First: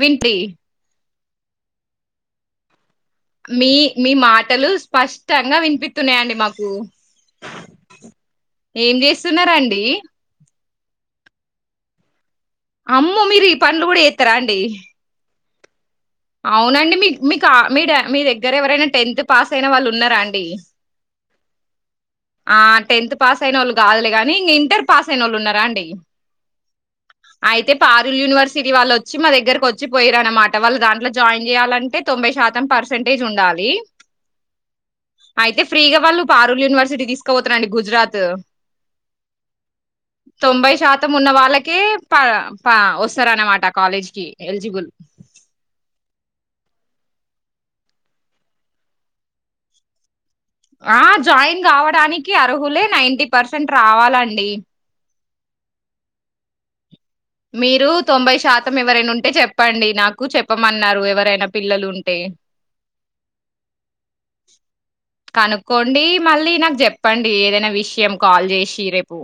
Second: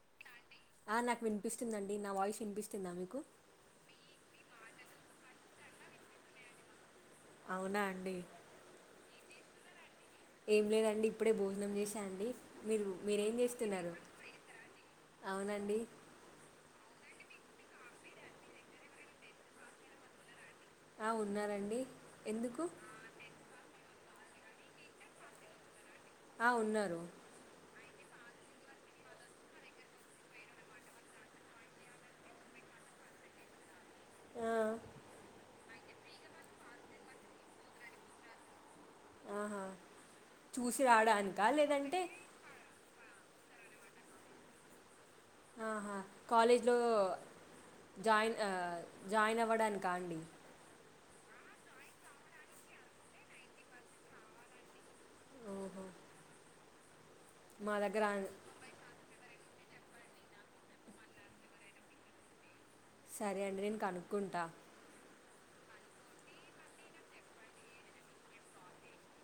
Win ట్లి ఆ నాకు వినిపిస్తుందిందండి నా వాయిస్ వినిపిస్తుందా మీకు మీ మీ మాటలు స్పష్టంగా వినిపిత్తు న్నాయండి మాకు అవునా అండి తీన్నరండి ఏం లేదండి ఇప్పుడే భోజనం చేసా అండి మీరు అమ్మ మీరేం మీరు ఈ పనులు కూడా ఎత్తరా అండి అండి అవునండి. మీ మీకు మీ మీ దగ్గర ఎవరైనా టెన్త్ పాస్ అయిన వాళ్ళు ఉన్నారా అండి ఆ ఉన్నారండి ఆ ఎందుకు టెన్త్ పాస్ అయిన వాళ్ళు కాదులే గాని ఇంగా ఇంటర్ పాస్ అయిన వాళ్ళు ఉన్నరా అండి ఆ ఉన్నారు అయితే పారుల్ యూనివర్సిటీ వాళ్ళు వోచ్చి మా దగ్గర వోచ్చి పొయ్యిర్రు అన్న మాట వాళ్ళ దాంట్ల జాయిన్ చేయాలంటే తొంభై శాతం పర్సంటేజ్ ఉండాలి. ఆ అయితే ఫ్రీగా వాళ్ళు పారూల్ యూనివర్సిటీ తీసుకపోతరండి గుజరాత్ ఆహా తొంభై చూసి శాతం ఉన్న రావడానికా వాళ్ళకే లేదంటే ప ప వస్త స్తార్ అనమాట కాలేజ్ కి ఎలిజిబుల్ ఆహా కాలేజ్లో జాయిన్ ఆ జాయిన్ అవ్వడానికా అండి ఆ జాయిన్ కావడానికి అర్హులే నైన్ంటీ పర్సెంట్ రావాలండి. ఓహో మా మీరు దగ్గర అన్- తొంభై శాతం ఎవరైనా ఉంటే చెప్ చెప్పండి. నాకు చెప్పమన్నారు ఎవరైనా పిల్లలు ఉంటే సరే అండి నేను కనుక్కుంటా కనుక్కోండి. మళ్ళీ నాకు చెప్పండి ఏదైనా విషయం కాల్ చేసి రేపు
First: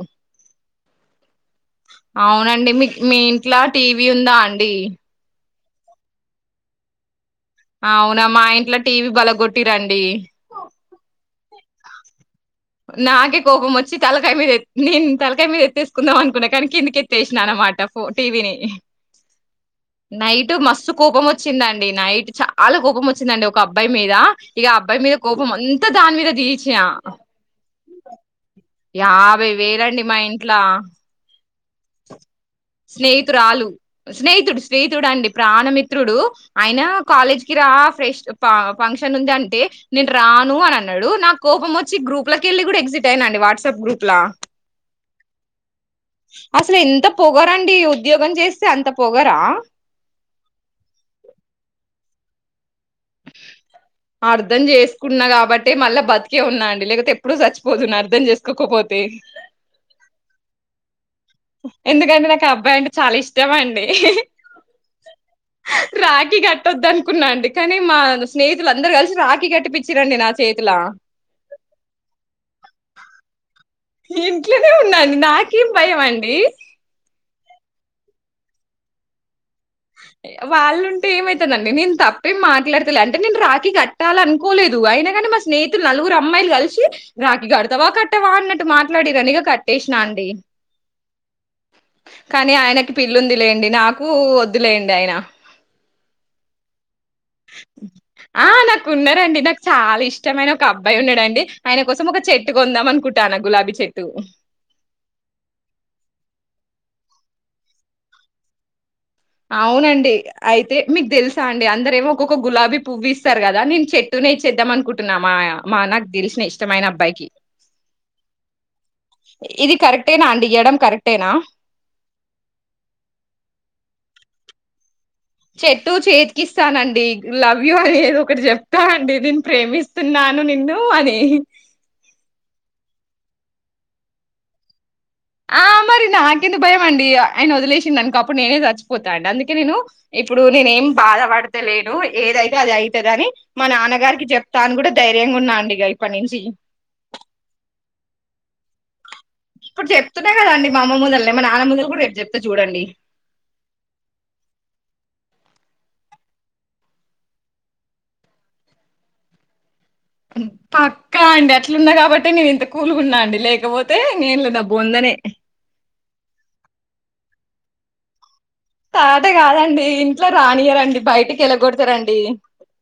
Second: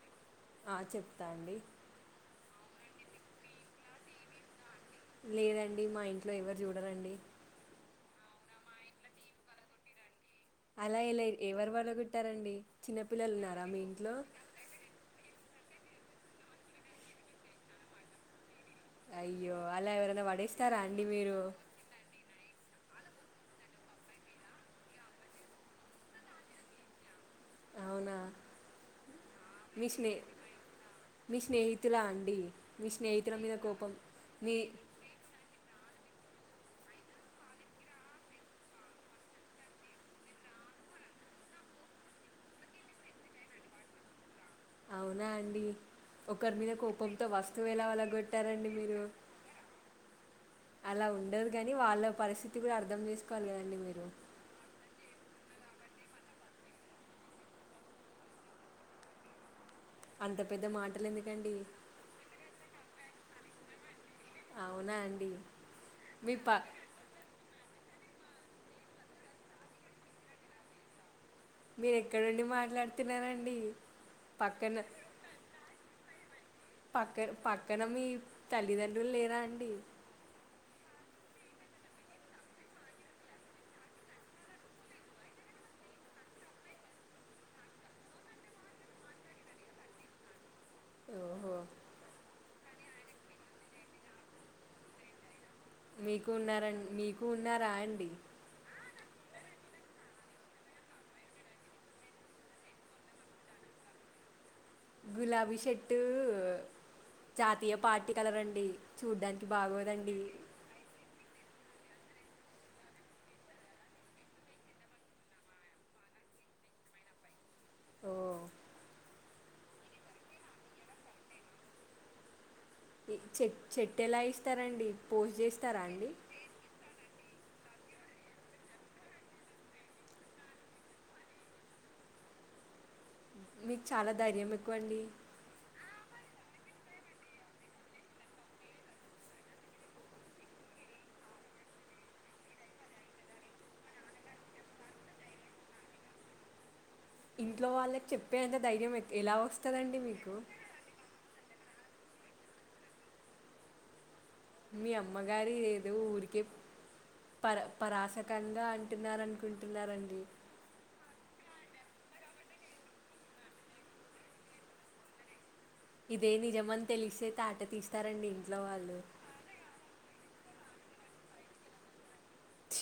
ఆ చెప్తా అండి అవునండి మీక్ మీ ఇంట్ల టీవీ ఉందా అండి లేదండి మా ఇంట్లో ఎవరు చూడారండి. అవునా మా ఇంట్లో టీవీ బలగొట్టిరండి అలా ఎలా ఎవరు పలగొట్టారండి నాకే కోపం వచ్చి తలకాయ మీద నిన్ తలకాయ మీద ఎత్తేసుకుందాం అనుకున్నా కానీ కిందికెత్తేేసినా అనమాట ఫో టీ వీ ని అయ్యో అలా ఎవరైనా పడేస్తారా అండి కోపం మీరు వచ్చిందండి నైట్ చాలా కోపం వచ్చిందండి ఒక అబ్బాయి మీద ఇగ అబ్బాయి మీద కోపం అంతా దాని మీద తీచిఆ అవునా యాభై మీ వేలండి స్నే మా ఇంట్ల మీ స్నేహితులా అండి మీ స్నేహితుల మీద స్నేహితురాలు కోపం మీ స్నేహితుడు స్నేహితుడు అండి ప్రాణమిత్రుడు అయినా కాలేజ్ కి రా ఫ్రెష్ ఫంక్షన్ ఉంది అంటే నేను రాను అని అన్నాడు నా కోపమొ గ్రూప్ ల కెళ్ళి కూడా ఎగ్జిట్ అయినా అండి వాట్సాప్ గ్రూప్లా అవునా అండి ఒకరి మీద అసలు ఎంత కోపంతో వస్తువు పొగరండి ఎలా ఉద్యోగం చేస్తే పలగ్గొట్టారండి అంత మీరు పొగరా అలా ఉండదు కాని వాళ్ళ పరిసి స్థితి కూడా అర్థం చేసుకోవాలి కదండి మీరు కున్నా కాబట్టి మళ్ళా బతికే ఉన్నా అండి లేకపోతే ఎప్పుడూ చచ్చిపోతును అర్థం చేసుకోకపోతే అంత పెద్ద మాటలు ఎందుకండి ఎందుకంటే నాకు అబ్బాయంటే చాలా ఇష్టమండి అవునా అండి మీ రాఖీ ప కట్టొదు అనుకున్నా అండి కాని మా స్నేహితులు అందరూ కలిసి రాఖీ కట్టిపిచ్చిర్రండి నా చేతిల మీరెక్కడుండి మాట్లాడుతున్నారండి ఇంట్లోనే పక్కన ఉన్నా అండి నా కిం భయం అండి క్కన మీ తల్లిదండ్రులు లేరా అం అ వాళ్ళుంటే ఏమైతదండి నేను తప్పేం మాట్లాడతలే అంటే నేను రాఖీ కట్టాలనుకోలేదు అయినా కాని మా స్నేహితులు నలుగురు అమ్మాయిలు కలిసి రాఖీ కడతావా కట్టవా అన్నట్టు మాట్లాడిర్రనిగ కట్టేసినా అండి ఓహో కానీ ఆయనకి పిల్లుంది లేండి నాకు ద్దులేండి అయినా మీకు ఉన్నార మీకు ఉన్నారా అండి న్నారండి నాకు చాలా ఇష్టమైన ఒక అబ్బాయి ఉన్నాడండి ఆయన కోసం ఒక చెట్టు కొందాం అనుకుంటానా గులాబీ చెట్టు గులాబీ చెట్టు జాతీయ పార్టీ కలర్ అండి చూడ్డానికి అవునండి బాగోదండి అయితే మీకు తెలుసా అండి అందరేమో ఒక్కొక్క గులాబీ పువ్వు ఇస్తారు కదా నేను చెట్టునేే చేద్దాం అనుకుంటున్నా మా మా నాకు తెలిసిన ఇష్టమైన అబ్బాయికి ఓ ఇది కరెక్టేనా అండి ఇయ్యడం కరెక్టేనా ఈ చె చెట్టెలా ఇస్తారండి పోస్ట్ చేస్తారా చెట్టు అండి చేతికిస్తానండి లవ్ యూ అనేది ఒకటి చెప్తా అండి దీని ప్రేమిస్తున్నాను నిన్ను అని మీకు చాలా ధైర్యం ఎక్కువండి ఆ మరి నాకెందుకు భయం అండి ఆయన వదిలేసిండనుకో అప్పుడు నేనే చచ్చిపోతా అండి అందుకే నేను ఇప్పుడు నేనేం బాధపడతలేను ఏదైతే అది ఐతదది మా నాన్నగారికి చెప్తా అని కూడా ధైర్యంగున్నా అండి ఇక ఇప్పటి నుంచి ఇంట్లో వాళ్ళకి చెప్పేంత ధైర్యం ఎ ఇప్పుడు చెప్తున్నా కదండి మా అమ్మ ముందల్నే మా నాన్న ముందల్నే రేపు చెప్తా చూడండి మీ అమ్మగారి ఏదో ఊరికే పర పరాశకంగా అంటున్న అనుకుంటు పా కా అండి అట్లున్న కాబట్టే నేను ఇంత కూల్గున్న అండి లేకపోతే నేనులో నా బొందనే ఇదే నిజమని తెలిస్తే తాట తీస్తారండి. ఇంట్లో వాళ్ళు తాట కాదండి. ఇట్ల రానియ్యారండి బయటికి వెళ్ళగొడతారండి ష్.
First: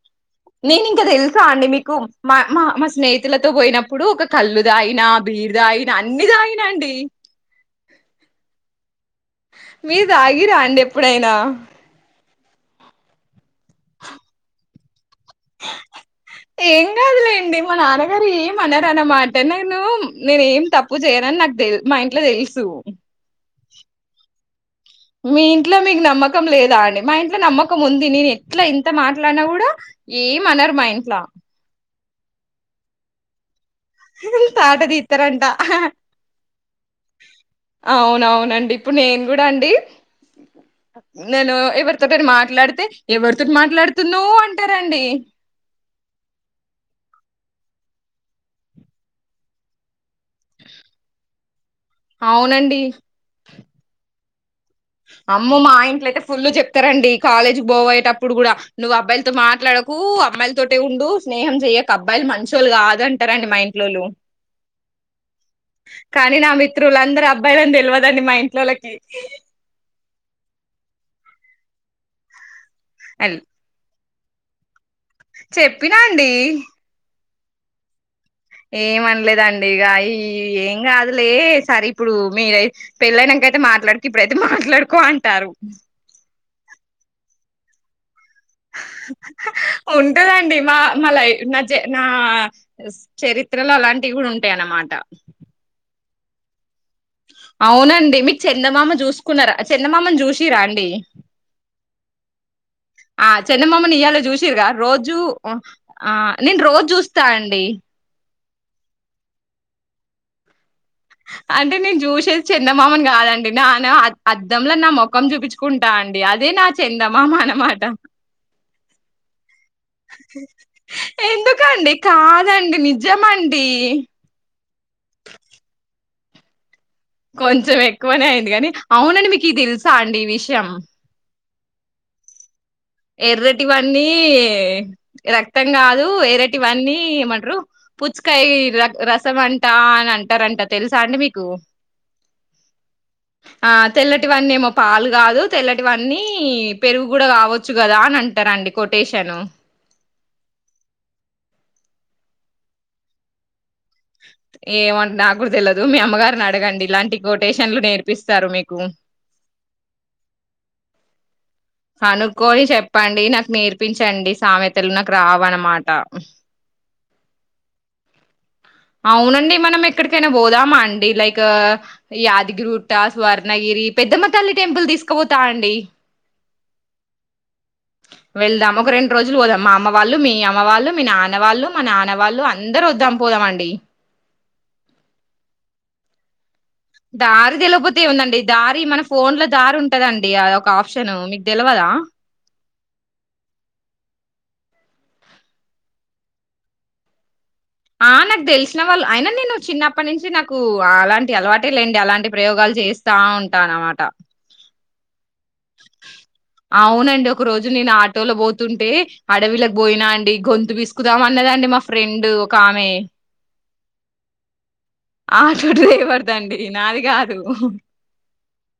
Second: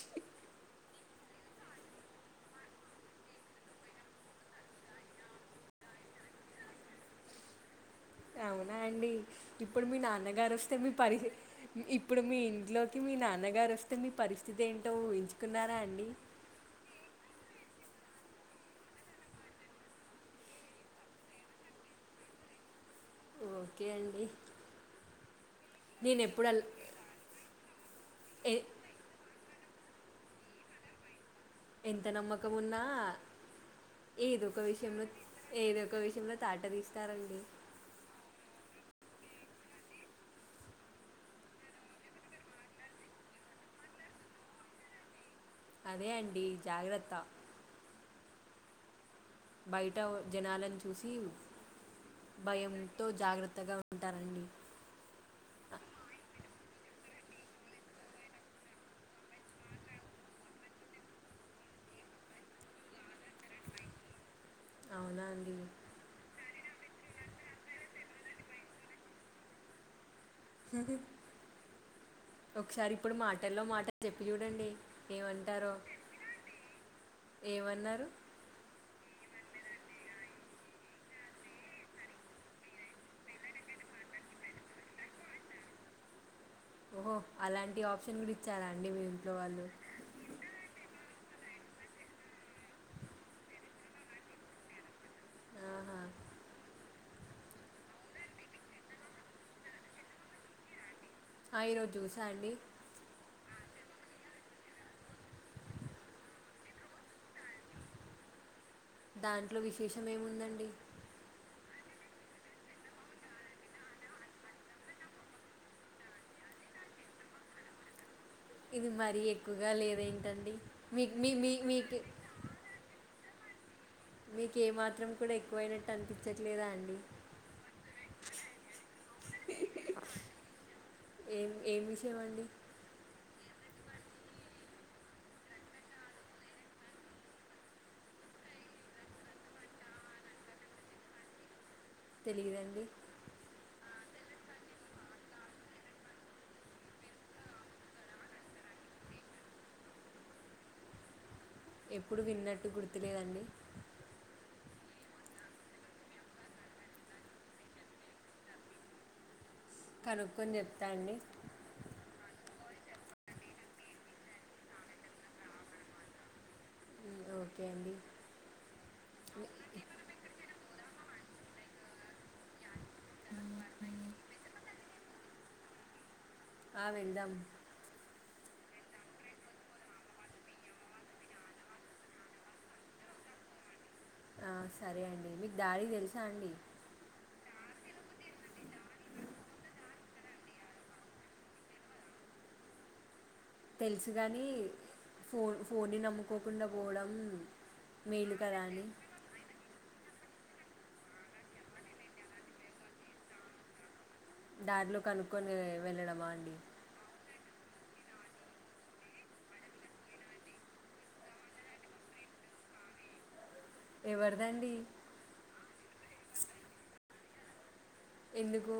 నేను ఇంకా తెల్సా అండి మీకు మా మా మా స్నేహితులతో పోయినప్పుడు ఒక కళ్ళు తాగనా బీర్ తాగనా అన్ని తాగిన అండి అవునా అండి ఇప్పుడు మీ మీరు నాన్నగారు తాగిరా వస్తే అండి మీ పరి ఎప్పుడైనా ఇప్పుడు మీ ఇంట్లోకి మీ నా న్నగారొస్తే మీ పరిస్థితి ఏం కున్నారా అండి ఏం కాదులేండి మా నాన్నగారు ఏం అనరన్నమాట. నేను నేను ఏం తప్పు చేయనని నాకు తె మా ఇంట్ల తెల్సు ఓకే అండి మీ ఇంట్లో మీకు నేను నమ్మకం ఎప్పుడు అల్ లేదా అండి మా ఇంట్లో నమ్మకం ఉంది నేను ఎ ఎట్లా ఇంత మాట్లాడినా కూడా ఏ అనరు మా ఇంట్లా ఎంత నమ్మకం ఉన్నా ఏదొ ఒక తాట విషయంలో తీస్తారంట ఏదో ఒక విషయంలో తాట తీస్తారండి అవునవునండి ఇప్పుడు నేన్ గుడా అండి నేను ఎవరితో మాట్లాడితే ఎవరితోటి మాట్లాడుతున్నావ్ అంటారండి అదే అండి జాగ్రత్త బైట్ ట జనాలను చూసి అవునండి భయంతో జాగ్రత్తగా ఉంటారండి అమ్మో మా ఇంట్లయితే ఫుల్ చెప్తారండి. కాలేజ్ పోయేటప్పుడు కూడా నువ్వు అబ్బాయిలతో మాట్లాడకు అమ్మాయిలతోటే ఉండు స్నేహం చెయ్యక అబ్బాయిలు మంచోళ్ళ కాదంటారండి మా ఇంట్లోల్లు అవునా అండి నా మిత్రులందరూ అబ్బాయిలని తెల్వదండి మా ఇంట్లోలకి సరే ఒకసారి ఇప్పుడు అల్- మాటల్లో మాట చెప్పి చూడండి ఏమంటారో చెప్పినా అండి ఏమన్నారు. ఏమన్లేదండి ఇగ ఈ ఏం కాదులే సరే ఇప్పుడు మీర్ పెళ్లైనంకయితే మాట్లాడకు ఇప్పుడైతే మాట్లాడుకో అంటారు. ఓహో అలాంటి ఆప్షన్ గుడ ఉంటదండి మా మళ్ళ నా జ నా చరిత్రలో అలాంటివి కూడా ఉంటాయన్నమాట ఆహా అవ్నండి మీకు చందమామ చూసుకున్నారా చందమామని చూసిన్రా అండి ఆ, ఈరోజు చూసా అండి ఆ చందమామని ఇయల చూస్ గా రోజు ఆ నేను రోజు చూస్తా అండి దాంట్లో విశేషం ఏముందండి అంటే నేను చూసేది చందమామని కాదండి నాన అద్దంలో నా మొఖం చూపించుకుంటా అండి అదే నా చందమామ అన్నమాట ఇది మరీ ఎక్కువగా లేదేంటండి మీ మీ మీ మీకు డి మీకు ఏ మాత్రం కూడా ఎక్కువయినట్టు అనిపించట్లేదా అండి కొంచెం ఎక్కువనే అయింది కానీ అవునండి మీకు ఈ తెలుసా అండి ఈ విషయం ఏం విషయంమండి ఎర్రటివన్నీ రక్తం కాదు ఎర్రటివన్నీ ఏమంటారు పుచ్చుకాయ రసం అంట అని అంటారంట తెలుసా అండి మీకు తెలియదండి తెల్లటివన్ని ఏమో పాలు కాదు తెల్లటివన్నీ పెరుగు కూడా కావచ్చు చ్చు కదా అని అంటారండి కొటేషను ఎప్పుడు విన్నట్టు గుర్తులేదండి ఏమో అండి నాకుడా తెల్వదు మీ అమ్మగారిని అడగండి ఇలాంటి కొటేషన్లు నేర్పిస్తారు మీకు కనుక్కొని చెప్తాండి కనుక్కొని చెప్పండి నాకు నేర్పించండి సామెతలు నాకు రావన్నమాట ఉమ్, ఓకే అండి అవునండి మనం ఎక్కడికైనా పోదామా అండి లైక్ క యాదగిరిట్ట స్వర్ణగిరి పెద్దమ్మ తల్లి టెంపుల్ తీసుకుపోతా అండి ఆ వెళ్దాము వెళ్దాం ఒక రెండు రోజులు పోదాం మా అమ్మ వాళ్ళు మీ అమ్మ వాళ్ళు మీ నాన్న వాళ్ళు మా నాన్న వాళ్ళు అందరు వద్దాం పోదామం డి సరే అండి మీకు దారి తెలుసా అండి దారి తెల్వపోతే ఏముందండి దారి మన ఫోన్ ల దారి ఉంటదండి అదొ ఒక ఆప్షన్ మీకు తెలువదా తెలుసు కానీ ఫోన్ ఫోన్ని నమ్ముకోకుండా పోవడం ఆ మేలు నాకు కదా తెలిసిన అని వాళ్ళు అయిన నేను చిన్న అప్పటి నుంచి నాకు అలాంటి అలవాటే లేండి అలాంటి ప్రయోగాలు చేస్తా ఉంటా అనమాట కార్ లో కను కొన్ని వెళ్ళడమా అండి దు నేను ఆటోలో పోతుంటే అడవిలకి బోయినా అండి గొంతు పీసుకుదాం అన్నదండి మా ఫ్రెండ్ ఒక ఆమె ఎవరిదండి ఆటో డ్రైవర్ దండి నాది కాదు ఎందుకు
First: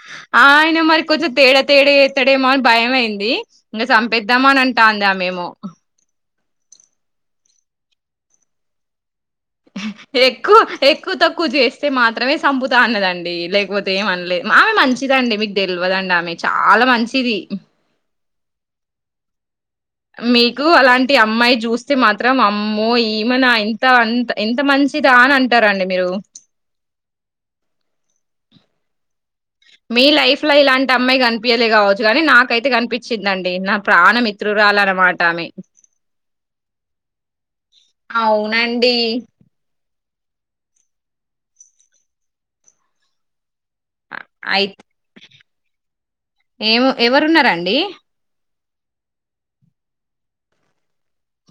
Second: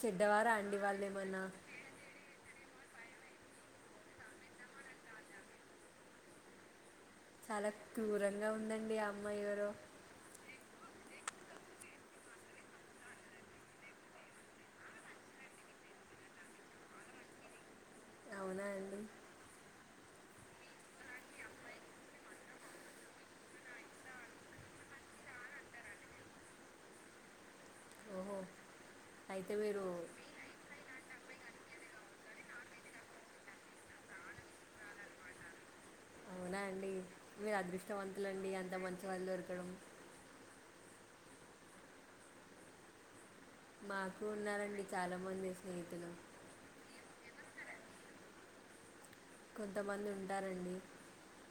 చెడ్డవారా అండి ఆయన మరి వాళ్ళు కొంచం ఏమన్నా తేడా తేడే చేతడేమో అని భయం అయింది ఇంకా చంపేద్దామ అని అంటాంది ఆ మేమొ చాలా క్రూరంగా ఉందండి ఆ అమ్మాయి ఎవరో ఎక్కువ ఎక్కువ తక్కువ చేస్తే మాత్రమే సంపుతా అన్నదండి లేకపోతే ఏమన్లే ఆమె మంచిదండి మీకు తెల్వ దండి ఆమె చాలా మంచిది అవునా అండి మీకు అలాంటి అమ్మాయి చూస్తే మాత్రం అమ్మో ఈమెనా ఇంత అంత ఇంత మంచిదా అని అంటారండి మీరు ఓహొ మీ లైఫ్ లో ఇలాంటి అమ్మాయి కనిపి యలే కావచ్చు కాని నాకైతే కనిపించిందండి నా ప్రాణ మిత్రురాలు అన్నమాట ఆమె అవునా అండి మీరు అదృష్టవంతులండి అంత అవునండి మంచి వాళ్ళు దొరకడం మాకు అయి ఉన్నారంండి చాలామంది స్నేహితులు రండి కొంతమంది ఉంటారండి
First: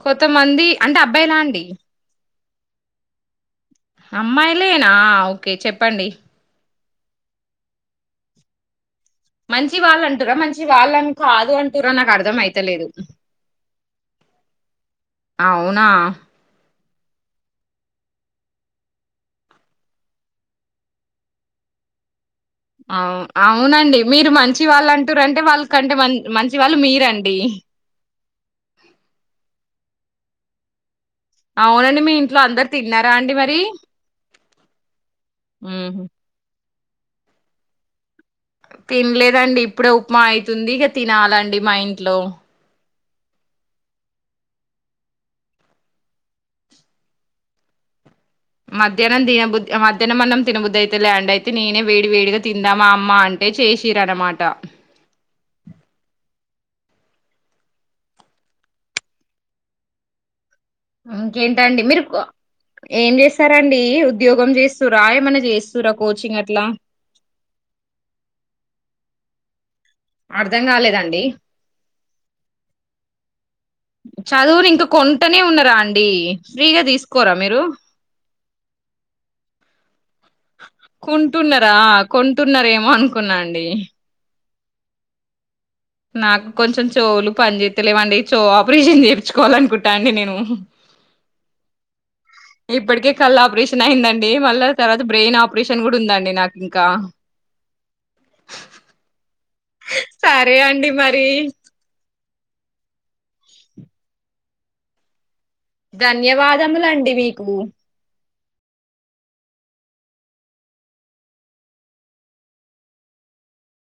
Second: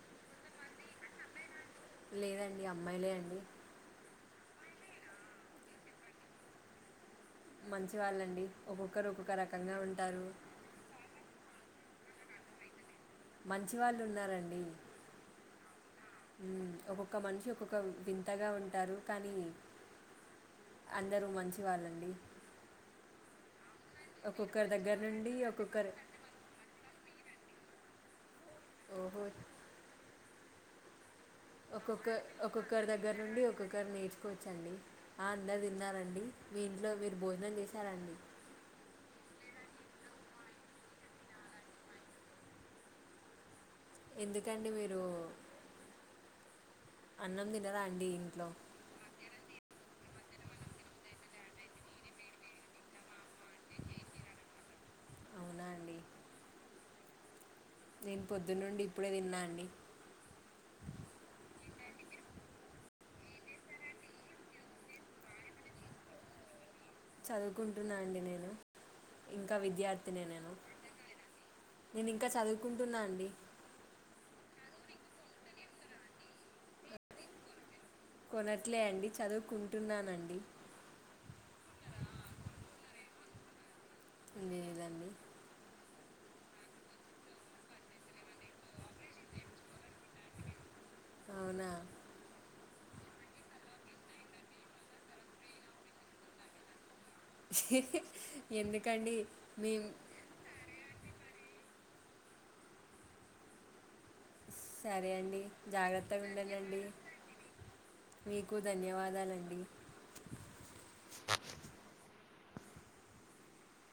కొంతమంది అంటే అబ్బాయిలా అండి లేదండి అమ్మాయిలే అండి అమ్మాయిలేనా ఓకే చెప్పండి మంచి వాళ్ళండి ఒక్కొక్క రకంగా మంచి ఉంటారు వాళ్ళుంటర మంచి వాళ్ళన్ కాదు అంటార నాకు అర్థం అయితలేదు మంచి వాళ్ళు ఉన్నారంండి అవునా ఒక ఒక మనిషి ఒక్కొక్క వింతగా ఉంటారు కానీ అందరూ మంచి వాళ్ళండి అవువును [unintelligible] అవునండి మీరు మంచి ఒక్కొక్కరి వాళ్ళు దగ్గర నుండి అంటురంటే వాళ్ళ ఒక్కొక్కరు కంటే మ మంచి వాళ్ళు మీరండి అడి ఓహో అవునండి ఒక్కొక్క మీ ఇంట్లో అందరు ఒక్కొక్కరి దగ్గర తిన్నారా అండి నుండి మరి ఒక్కొక్కరు నేర్చుకోవచ్చండి ఆ అందరు హుహు. తిన్నారండి మీ ఇంట్లో మీరు భోజనం చేశారండి తినలేదండి ఇప్పుడే ఉప్మా అవుతుంది ఇక తినాలండి మా ఇంట్లో ఎందుకండి మీరు అన్నం తినరాా అండి ఇంకా మధ్యాహ్నం దిన బుద్ధి మధ్యాహన అన్నం తినబద్దు అయితే ల్యాండి అయితే నేనే వేడి వేడిగా తిందామా అమ్మ అంటే చేసిరనమాట అవునా అండి నేను పొద్దున్న నుండి ఇప్పుడే తిన్నా అండి ఇంకేంట అండి మీరు ఏం చేస్తారాండి ఉద్యోగం చేస్తరా ఏమైన్నా చేస్తార కోచింగ్ అట్లా చదువుకుంటున్నా అండి నేను ఇంకా విద్యార్థి నేను అర్ధం కాలేదండి నేను ఇంకా చదువుకుంటున్నా అండి చదువుని ఇంకా కొంటనే ఉన్నరా అండి ఫ్రీగా తీసుకోరా మీరు కొనట్లే అండి చదువుకుంటున్నానండి అనుకున్నాండి లేదండి నాకు కొంచెం చౌవులు పని చేస్తలేవండి చౌవు ఆపరేషన్ చేయించుకోవాల అనుకుంటా అండి నేను అవునా ఇప్పటికే కళ్ళ ఆపరేషన్ అయిందండి మళ్ళా తర్వాత బ్రెయిన్ ఆపరేషన్ కూడా ఉందండి నాకు ఇంకా ఎందుకండి మీ సరే అండి మరి - [unintelligible] [inaudible] సరే అండి జాగ్రత్తగా ఉండండి ధన్యవాదములండి మీకు మీకు ధన్యవాదాలండి